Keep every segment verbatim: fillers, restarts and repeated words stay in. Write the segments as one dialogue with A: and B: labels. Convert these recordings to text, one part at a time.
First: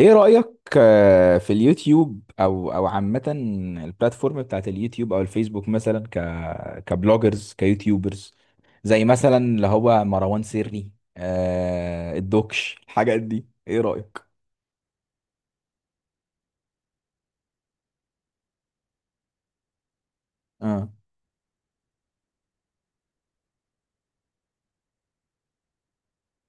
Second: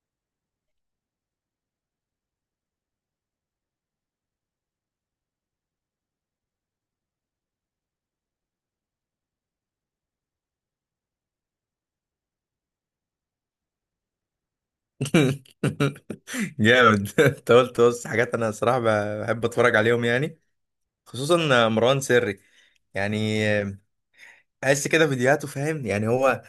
A: ايه رأيك؟ آه، في اليوتيوب او او عامة البلاتفورم بتاعت اليوتيوب او الفيسبوك مثلا ك كبلوجرز كيوتيوبرز، زي مثلا اللي هو مروان سري. آه الدوكش الحاجات دي، ايه رأيك؟
B: جامد انت قلت بص حاجات، انا صراحة بحب اتفرج عليهم يعني،
A: اه.
B: خصوصا مروان سري. يعني بحس كده فيديوهاته فاهم يعني، هو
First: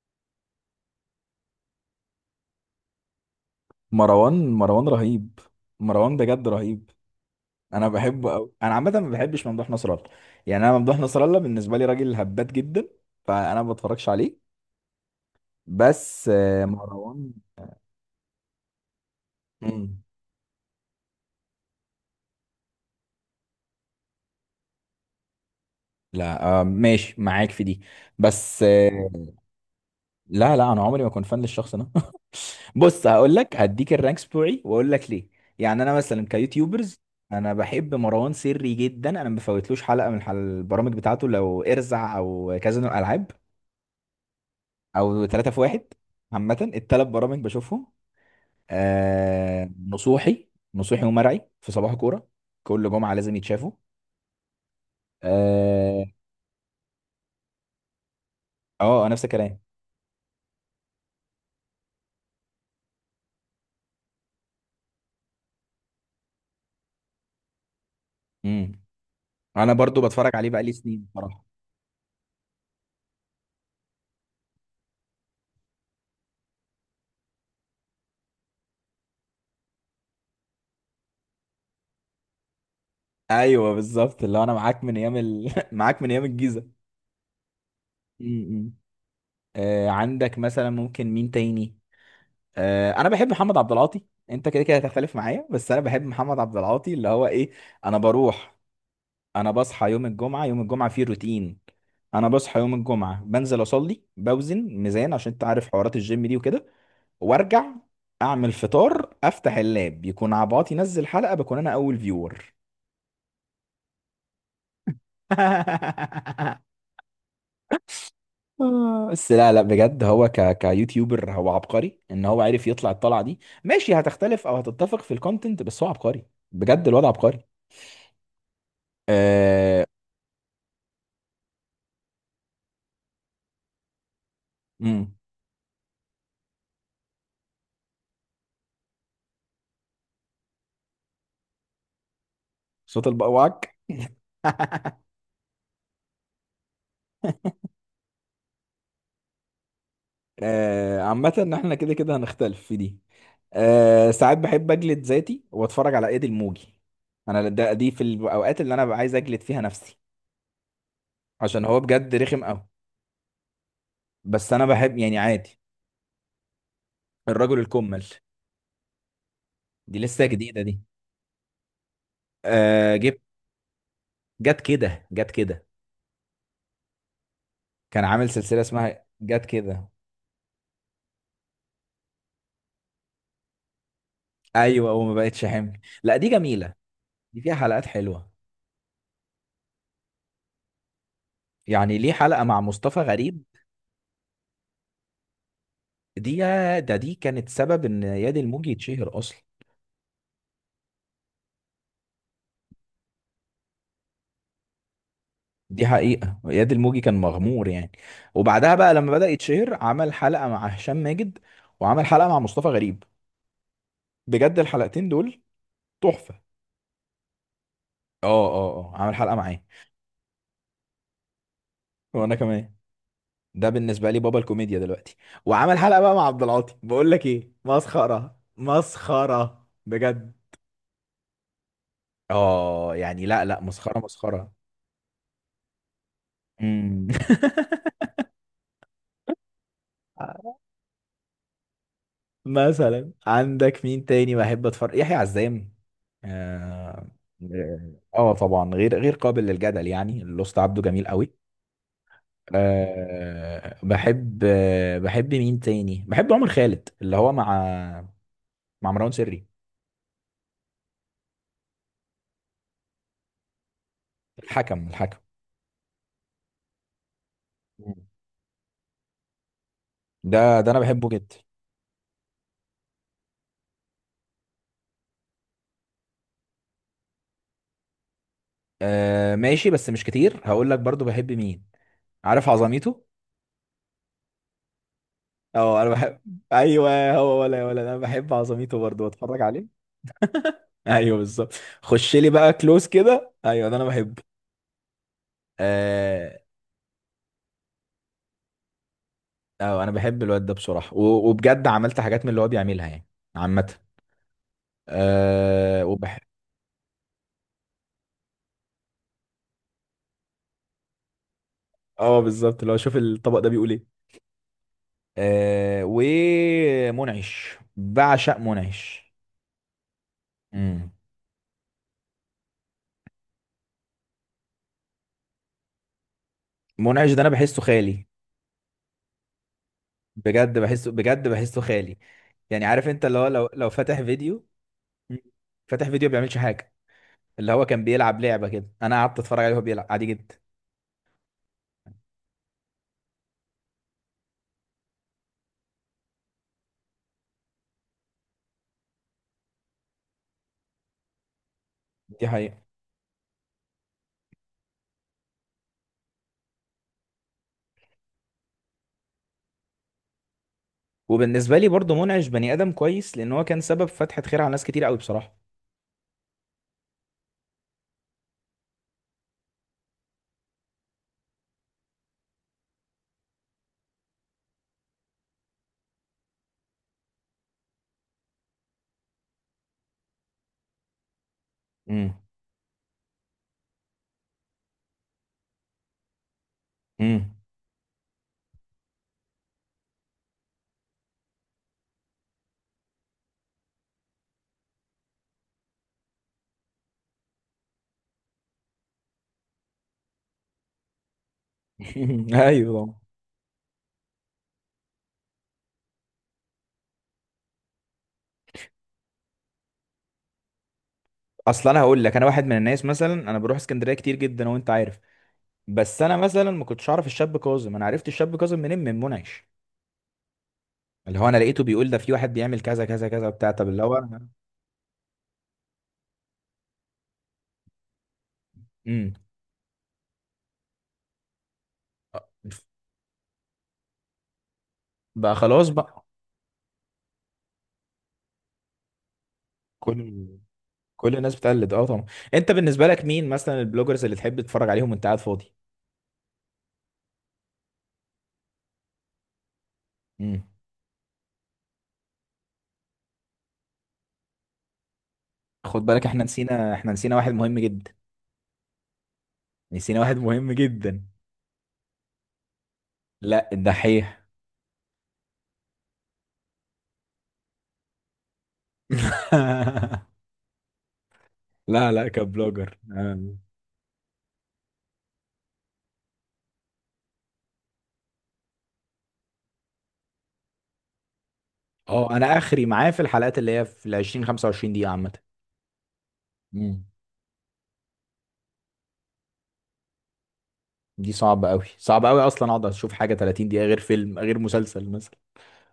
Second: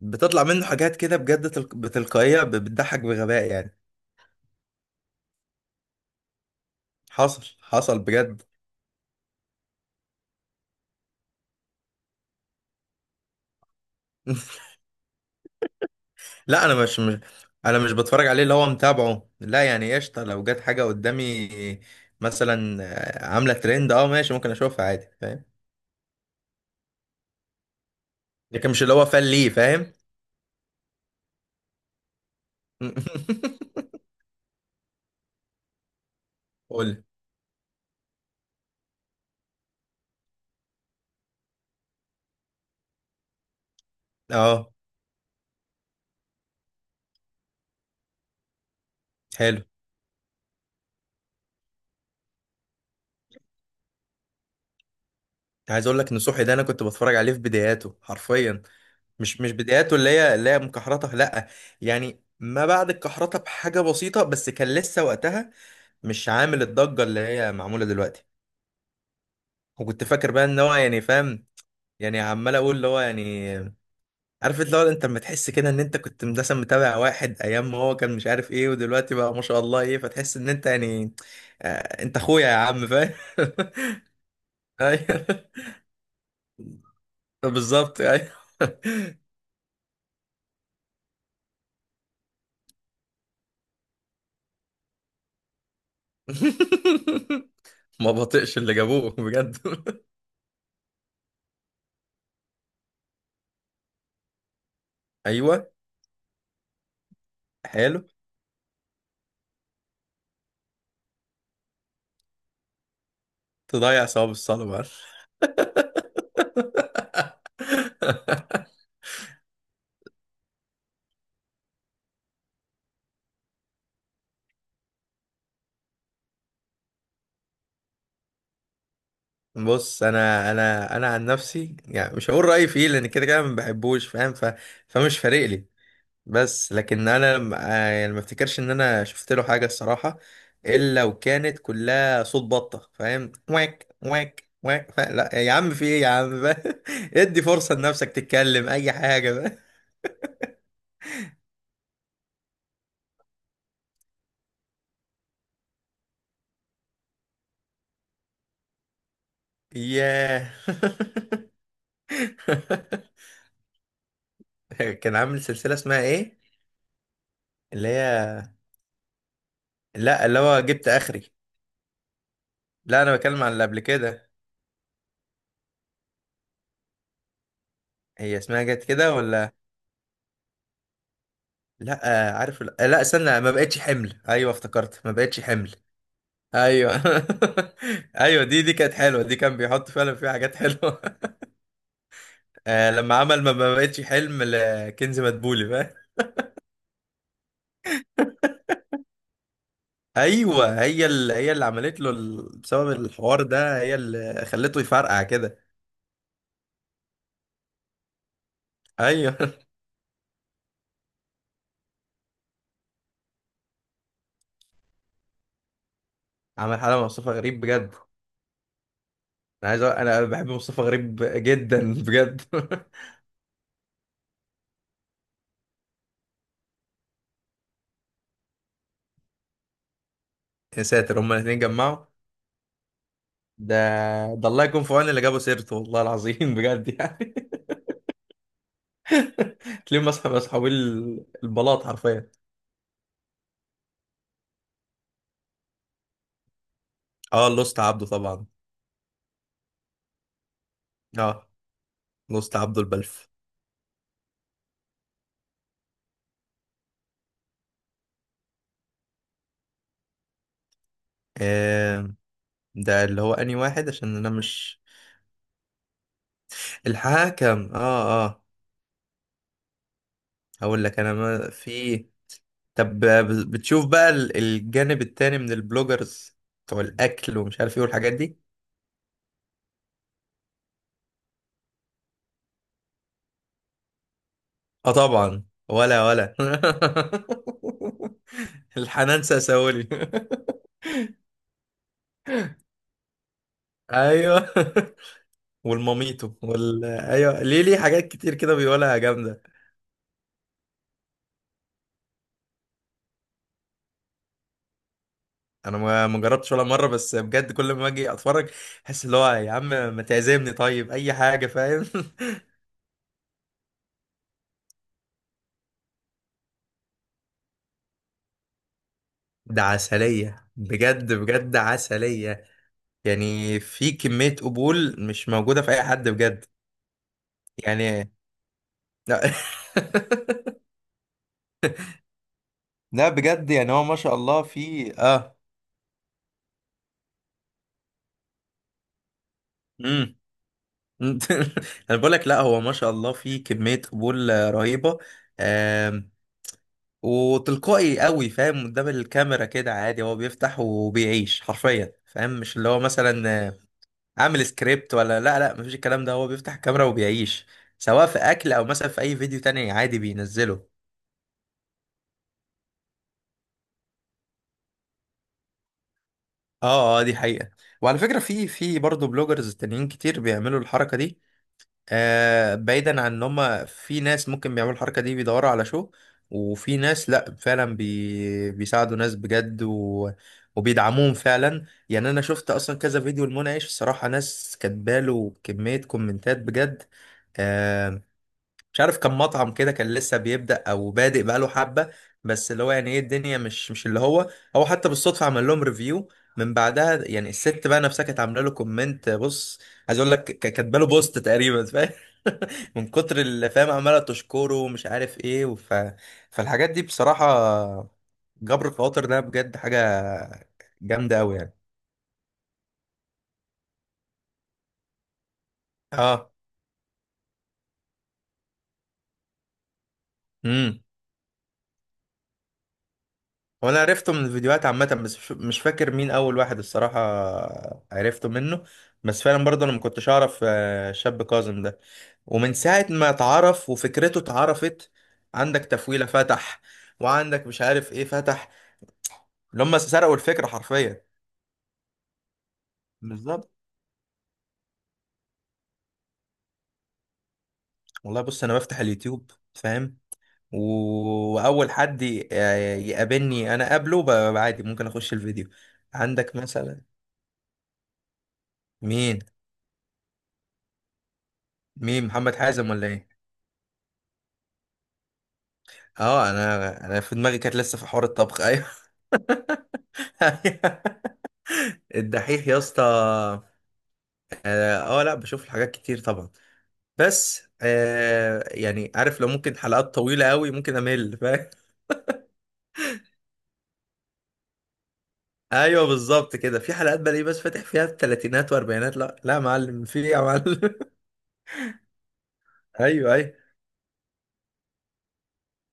B: بتطلع منه حاجات كده بجد تلق... بتلقائية، ب- بتضحك بغباء يعني.
A: مروان مروان رهيب. مروان بجد رهيب.
B: حصل
A: انا
B: حصل
A: بحبه
B: بجد.
A: قوي. انا عامة ما بحبش ممدوح نصر الله، يعني انا ممدوح نصر الله بالنسبة لي راجل هبات جدا، فانا ما بتفرجش عليه. بس آه
B: لا، انا مش مش،
A: مروان.
B: انا مش بتفرج عليه اللي هو متابعه لا، يعني
A: مم.
B: قشطة لو جت حاجة قدامي، مثلا آه، عاملة ترند، اه ماشي، ممكن اشوفها عادي فاهم.
A: لا آه ماشي معاك في دي. بس
B: لكن مش
A: آه.
B: اللي هو فان ليه فاهم.
A: لا لا انا عمري ما كنت فان للشخص ده. بص هقول لك هديك الرانكس بتوعي واقول لك ليه. يعني انا مثلا كيوتيوبرز،
B: قول.
A: انا بحب مروان سري جدا. انا ما بفوتلوش حلقه من حل- البرامج بتاعته، لو ارزع او كازينو الالعاب
B: اه.
A: او ثلاثة في واحد. عامه الثلاث برامج بشوفهم.
B: حلو.
A: آه نصوحي. نصوحي ومرعي في صباح كوره، كل جمعه لازم يتشافوا.
B: عايز اقول
A: اه.
B: لك ان صحي ده، انا كنت بتفرج عليه في بداياته حرفيا.
A: آه، نفس
B: مش مش
A: الكلام.
B: بداياته اللي هي اللي هي مكحرته لا، يعني ما بعد الكحرته بحاجه بسيطه، بس كان لسه وقتها مش عامل الضجه اللي هي معموله دلوقتي.
A: امم. انا برضو
B: وكنت فاكر
A: بتفرج
B: بقى
A: عليه
B: ان
A: بقالي
B: هو يعني
A: سنين بصراحه.
B: فاهم، يعني عمال اقول اللي هو يعني، عارف اللي هو انت لما تحس كده ان انت كنت مثلا متابع واحد ايام ما هو كان مش عارف ايه، ودلوقتي بقى ما شاء الله ايه، فتحس ان انت يعني آه، انت اخويا يا عم فاهم.
A: ايوه بالظبط، اللي هو انا معاك من ايام
B: ايوه،
A: ال... معاك من ايام الجيزه.
B: بالظبط ايوه.
A: امم. آه عندك مثلا ممكن مين تاني؟ آه انا بحب محمد عبد العاطي، انت كده كده هتختلف معايا، بس انا بحب محمد عبد العاطي، اللي هو ايه. انا
B: ما
A: بروح،
B: بطيقش اللي جابوه
A: انا
B: بجد.
A: بصحى يوم الجمعه، يوم الجمعه فيه روتين. انا بصحى يوم الجمعه، بنزل اصلي، بوزن ميزان عشان انت عارف
B: ايوه،
A: حوارات الجيم دي وكده، وارجع
B: حلو.
A: اعمل فطار، افتح اللاب يكون عباطي نزل حلقه، بكون انا اول فيور.
B: تضيع ثواب الصلاه بقى.
A: آه، بس لا لا بجد هو ك كيوتيوبر، هو عبقري ان هو عرف يطلع الطلعه دي. ماشي هتختلف او هتتفق في الكونتنت، بس هو عبقري، بجد الواد عبقري. آه.
B: بص انا انا انا عن نفسي يعني، مش هقول رايي فيه، لان كده كده ما بحبوش فاهم ف...
A: امم.
B: فمش فارق لي. بس لكن انا م- آه، يعني ما افتكرش ان انا شفت له حاجه الصراحه الا وكانت كلها صوت بطه
A: صوت
B: فاهم،
A: البقواك.
B: واك واك واك ف... لا يا عم في ايه يا عم بقى. ادي فرصه لنفسك تتكلم اي حاجه بقى.
A: آه عامه ان احنا كده كده هنختلف في دي. آه ساعات بحب اجلد ذاتي واتفرج على ايد الموجي، انا ده دي في الاوقات اللي انا ببقى عايز اجلد فيها نفسي،
B: ياه.
A: عشان هو بجد رخم قوي. بس انا بحب
B: كان
A: يعني
B: عامل
A: عادي.
B: سلسلة اسمها ايه؟
A: الرجل
B: اللي
A: الكمل
B: هي.
A: دي لسه
B: لا، اللي هو
A: جديده دي.
B: جبت اخري.
A: آه
B: لا، انا
A: جبت.
B: بتكلم عن اللي قبل كده.
A: جت كده جت كده كان عامل
B: هي
A: سلسلة
B: اسمها جت
A: اسمها
B: كده
A: جت
B: ولا؟
A: كده.
B: لا آه، عارف ال- آه، لا استنى، ما بقتش حمل، ايوه
A: ايوه
B: افتكرت ما
A: وما
B: بقتش
A: بقتش
B: حمل.
A: حمل، لا دي جميلة،
B: ايوه.
A: دي فيها حلقات حلوة،
B: ايوه دي دي كانت حلوه، دي كان بيحط فعلا فيها حاجات حلوه.
A: يعني ليه حلقة مع
B: آه،
A: مصطفى
B: لما
A: غريب.
B: عمل ما ما بقتش حلم لكنز مدبولي فاهم.
A: دي ده دي كانت سبب ان ياد الموجي يتشهر اصلا.
B: ايوه هي اللي هي اللي عملت له ال- بسبب الحوار ده هي اللي خلته يفرقع كده.
A: دي حقيقة ياد الموجي كان مغمور يعني. وبعدها بقى لما بدأ
B: ايوه.
A: يتشهر عمل حلقة مع هشام ماجد، وعمل حلقة مع مصطفى غريب، بجد الحلقتين دول تحفة.
B: عمل حاله مع مصطفى غريب بجد.
A: اه اه اه عمل حلقة معاه.
B: انا عايز أقول... انا بحب مصطفى غريب جدا
A: وانا
B: بجد.
A: كمان، ده بالنسبه لي بابا الكوميديا دلوقتي. وعمل حلقه بقى مع عبد العاطي، بقول لك ايه، مسخره مسخره بجد.
B: يا ساتر هما الاثنين جمعوا.
A: اه يعني لا لا
B: ده
A: مسخره
B: ده
A: مسخره.
B: الله يكون في عون اللي جابوا سيرته، والله العظيم بجد
A: امم.
B: يعني. تلاقيهم مسح مسحوبين ال- البلاط حرفيا.
A: مثلا عندك مين تاني بحب اتفرج؟ يحيى عزام. اه.
B: اه لوست عبده
A: آه
B: طبعا.
A: طبعا، غير غير قابل للجدل يعني، الأسطى عبده جميل قوي.
B: اه لوست عبده البلف.
A: أه بحب، آه، بحب مين تاني؟ بحب عمر خالد اللي هو مع مع مروان سري.
B: آه ده اللي هو انهي واحد عشان انا مش.
A: الحكم الحكم،
B: الحاكم، اه اه.
A: ده ده انا
B: هقول لك
A: بحبه
B: انا
A: جدا.
B: ما في. طب بتشوف بقى ال- الجانب التاني من البلوجرز، بتوع الاكل ومش عارف ايه والحاجات دي.
A: آه ماشي. بس مش كتير، هقول لك برضو بحب مين. عارف عظميته.
B: اه طبعا.
A: اه انا
B: ولا
A: بحب.
B: ولا.
A: ايوه هو ولا ولا، انا بحب عظميته برضو
B: الحنان
A: بتفرج عليه.
B: ساسولي.
A: ايوه بالظبط، خش لي بقى كلوز كده، ايوه ده انا بحبه.
B: ايوه.
A: اه.
B: والماميتو وال ايوه، ليه، ليه حاجات كتير كده بيقولها جامده.
A: اه انا بحب الواد ده بصراحه، و- وبجد عملت حاجات من اللي هو بيعملها يعني. عامه.
B: انا
A: اه
B: ما
A: وبح.
B: ما جربتش ولا مره، بس بجد كل ما اجي اتفرج احس اللي هو يا عم ما تعزمني طيب اي حاجه فاهم.
A: اه بالظبط، اللي هو شوف الطبق ده بيقول ايه. آه. ومنعش، بعشق منعش.
B: ده عسليه
A: امم.
B: بجد بجد عسليه، يعني في كميه قبول مش موجوده في اي حد بجد،
A: منعش ده انا بحسه خالي،
B: يعني لا.
A: بجد بحسه، بجد بحسه خالي. يعني عارف انت،
B: لا
A: اللي هو لو
B: بجد
A: لو
B: يعني هو ما
A: فاتح
B: شاء الله
A: فيديو.
B: في
A: مم.
B: اه.
A: فاتح فيديو بيعملش حاجه. اللي هو كان بيلعب لعبه كده، انا قعدت اتفرج عليه وهو بيلعب عادي
B: امم.
A: جدا.
B: انا بقول لك، لا هو ما شاء الله في كميه قبول آه، رهيبه، آم، وتلقائي قوي فاهم قدام الكاميرا كده عادي، هو بيفتح وبيعيش حرفيا
A: دي
B: فاهم، مش
A: حقيقه.
B: اللي هو مثلا آه، عامل سكريبت ولا، لا لا مفيش الكلام ده، هو بيفتح الكاميرا وبيعيش سواء في اكل او مثلا في اي فيديو تاني عادي بينزله.
A: وبالنسبه لي برضه منعش بني ادم كويس، لان هو كان سبب فتحه خير على ناس كتير قوي بصراحه.
B: اه اه دي حقيقه. وعلى فكره في في برضه بلوجرز تانيين كتير بيعملوا الحركه دي، آه بعيدا عن ان هم في ناس ممكن بيعملوا الحركه دي بيدوروا على شو، وفي ناس لا فعلا بي بيساعدوا ناس بجد و... وبيدعموهم فعلا، يعني
A: امم.
B: انا شفت اصلا كذا فيديو لمنعش الصراحه، ناس كاتباله كميه كومنتات بجد.
A: امم.
B: آه مش عارف كان مطعم كده كان لسه بيبدأ او بادئ بقاله حبه، بس اللي هو يعني ايه، الدنيا مش مش اللي هو، هو حتى بالصدفه عمل لهم ريفيو، من بعدها يعني الست بقى نفسها كانت عامله له كومنت بص، عايز اقول لك ك- كاتبه له بوست تقريبا من
A: ايوه.
B: كتر اللي فاهم عماله تشكره ومش عارف ايه وف... فالحاجات دي بصراحه جبر الخواطر ده بجد حاجه جامده قوي يعني.
A: اصل انا هقول لك، انا واحد من الناس مثلا، انا بروح اسكندريه كتير جدا وانت عارف، بس انا
B: اه.
A: مثلا ما كنتش اعرف الشاب كاظم. انا عرفت الشاب كاظم منين؟ من منعش.
B: امم.
A: اللي هو انا لقيته بيقول ده في واحد بيعمل كذا كذا كذا بتاع، طب
B: وانا
A: اللي هو
B: عرفته من
A: انا.
B: الفيديوهات عامه، بس مش مش فاكر مين اول واحد الصراحه عرفته منه، بس فعلا برضه انا ما كنتش اعرف آه، شاب كاظم ده.
A: امم.
B: ومن ساعه ما اتعرف وفكرته اتعرفت.
A: بقى
B: عندك
A: خلاص بقى.
B: تفويله فتح، وعندك مش عارف ايه فتح، اللي هم سرقوا
A: كل
B: الفكره حرفيا.
A: كل الناس بتقلد، اه طبعا. انت بالنسبه لك مين
B: بالظبط.
A: مثلا البلوجرز اللي تحب تتفرج عليهم وانت قاعد فاضي؟
B: والله بص انا بفتح اليوتيوب فاهم،
A: امم.
B: و- واول حد ي- آه، يقابلني انا قابله ب- عادي ممكن اخش الفيديو.
A: خد بالك احنا
B: عندك
A: نسينا،
B: مثلا
A: احنا نسينا واحد مهم جدا،
B: مين.
A: نسينا واحد مهم جدا.
B: مين محمد حازم ولا ايه.
A: لا، الدحيح.
B: اه انا انا في دماغي كانت لسه في حوار الطبخ ايوه.
A: لا لا
B: الدحيح يا
A: كبلوجر
B: اسطى
A: اه.
B: اه. آه، لا بشوف الحاجات كتير طبعا، بس آه يعني عارف لو ممكن حلقات طويلة قوي ممكن امل فاهم.
A: آه، انا اخري معاه في الحلقات اللي هي في ال عشرين خمسة وعشرين دقيقه عامه.
B: ايوه بالظبط كده في
A: امم.
B: حلقات بلاقيه بس فاتح فيها الثلاثينات واربعينات، لا لا يا معلم في ايه يا معلم.
A: دي صعبه قوي، صعبه قوي اصلا اقعد اشوف حاجه
B: ايوه ايوه
A: ثلاثين دقيقه، غير فيلم غير مسلسل مثلا.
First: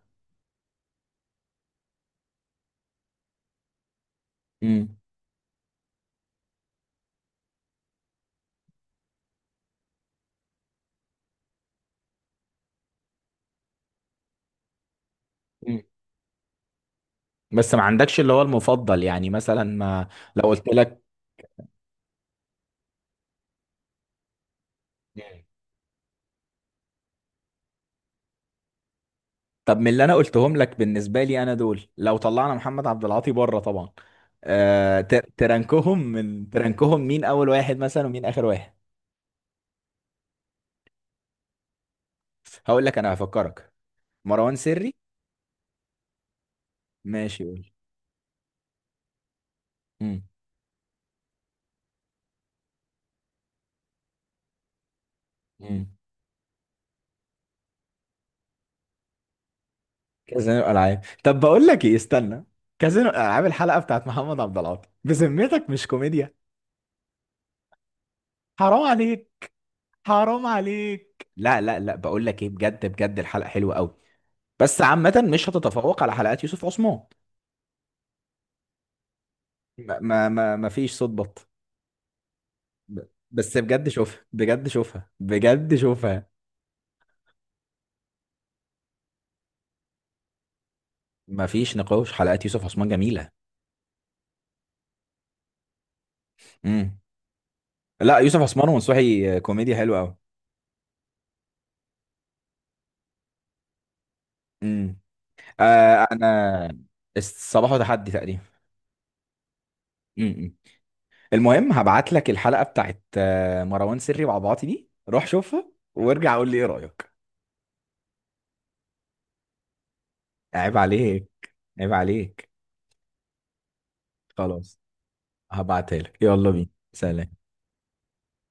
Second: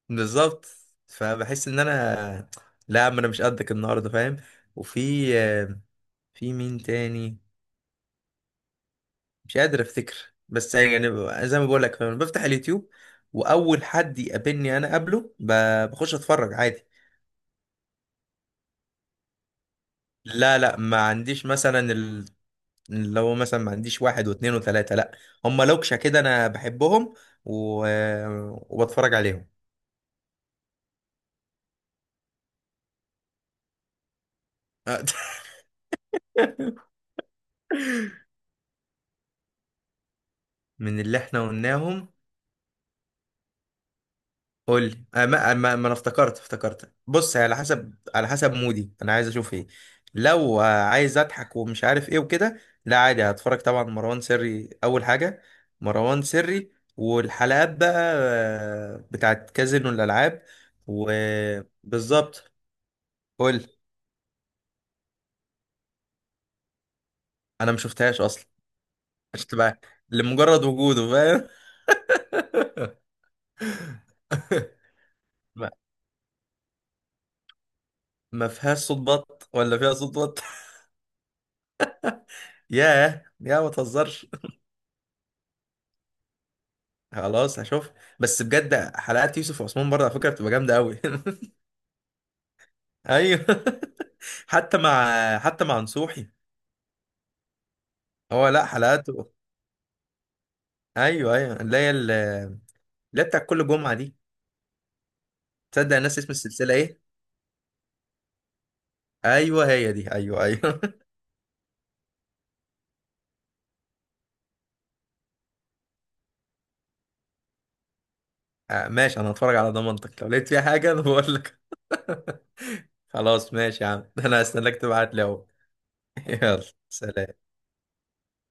B: بالظبط. فبحس ان انا، لا ما انا مش قدك النهارده فاهم.
A: امم.
B: وفي، في مين تاني مش قادر افتكر، بس يعني ب- زي ما بقول لك انا بفتح اليوتيوب واول حد يقابلني انا قبله ب- بخش اتفرج عادي.
A: بس ما عندكش اللي هو المفضل، يعني مثلا ما، لو
B: لا
A: قلت
B: لا ما
A: لك.
B: عنديش مثلا ال- اللي هو مثلا ما عنديش واحد واثنين وثلاثه لا.
A: مم.
B: هم لوكشه كده انا بحبهم و... وبتفرج عليهم.
A: طب من اللي انا قلتهم لك بالنسبه لي انا دول، لو طلعنا محمد عبد العاطي بره طبعا، آه تر- ترنكهم من، ترنكهم، مين اول واحد مثلا ومين اخر واحد؟
B: من اللي احنا قلناهم.
A: هقول لك انا هفكرك، مروان
B: قول
A: سري.
B: لي آه، ما آه، ما ما انا افتكرت افتكرت بص،
A: ماشي
B: هي على
A: قول.
B: حسب على حسب مودي انا عايز اشوف ايه.
A: امم.
B: لو آه، عايز اضحك ومش عارف ايه وكده، لا عادي هتفرج طبعا، مروان سري اول حاجه،
A: مم.
B: مروان سري والحلقات بقى آه، بتاعت كازينو الالعاب
A: كازينو الالعاب. طب بقول لك ايه، استنى،
B: وبالظبط.
A: كازينو الالعاب
B: قول لي.
A: الحلقه بتاعت محمد عبد العاطي بذمتك مش كوميديا؟
B: انا ما شفتهاش اصلا.
A: حرام
B: مش
A: عليك،
B: تبقى.
A: حرام
B: لمجرد وجوده
A: عليك.
B: فاهم.
A: لا لا لا بقول لك ايه، بجد بجد الحلقه حلوه قوي، بس عامه مش
B: ما
A: هتتفوق على حلقات يوسف عثمان.
B: ما فيهاش صوت بط، ولا فيها
A: ما
B: صوت
A: ما
B: بط.
A: ما ما فيش صوت بط. ب-،
B: ياه
A: بس
B: يا ما
A: بجد شوفها،
B: تهزرش.
A: بجد شوفها، بجد شوفها.
B: خلاص هشوف. بس بجد حلقات يوسف وعثمان برضه على فكرة بتبقى جامدة قوي.
A: ما فيش نقاش، حلقات يوسف عثمان جميلة.
B: ايوه. حتى مع حتى مع نصوحي.
A: امم. لا يوسف
B: هو لا
A: عثمان
B: حلقاته.
A: ومنصوحي كوميديا حلوة قوي.
B: ايوه ايوه اللي هي ال- اللي هي بتاع كل جمعة دي.
A: امم.
B: تصدق
A: آه
B: الناس اسم
A: انا.
B: السلسلة ايه؟
A: الصباح وتحدي تقريبا.
B: ايوه هي دي ايوه
A: امم.
B: ايوه.
A: المهم هبعت لك الحلقة بتاعت آه، مروان سري وعبعاطي دي، روح شوفها وارجع قول لي ايه رأيك.
B: آه، ماشي انا هتفرج على ضمانتك، لو لقيت فيها
A: عيب
B: حاجة انا
A: عليك،
B: بقول لك.
A: عيب عليك.
B: خلاص ماشي يا عم. انا هستناك
A: خلاص،
B: تبعت لي اهو.
A: هبعتها لك، يلا
B: يلا.
A: بينا. سلام.
B: سلام.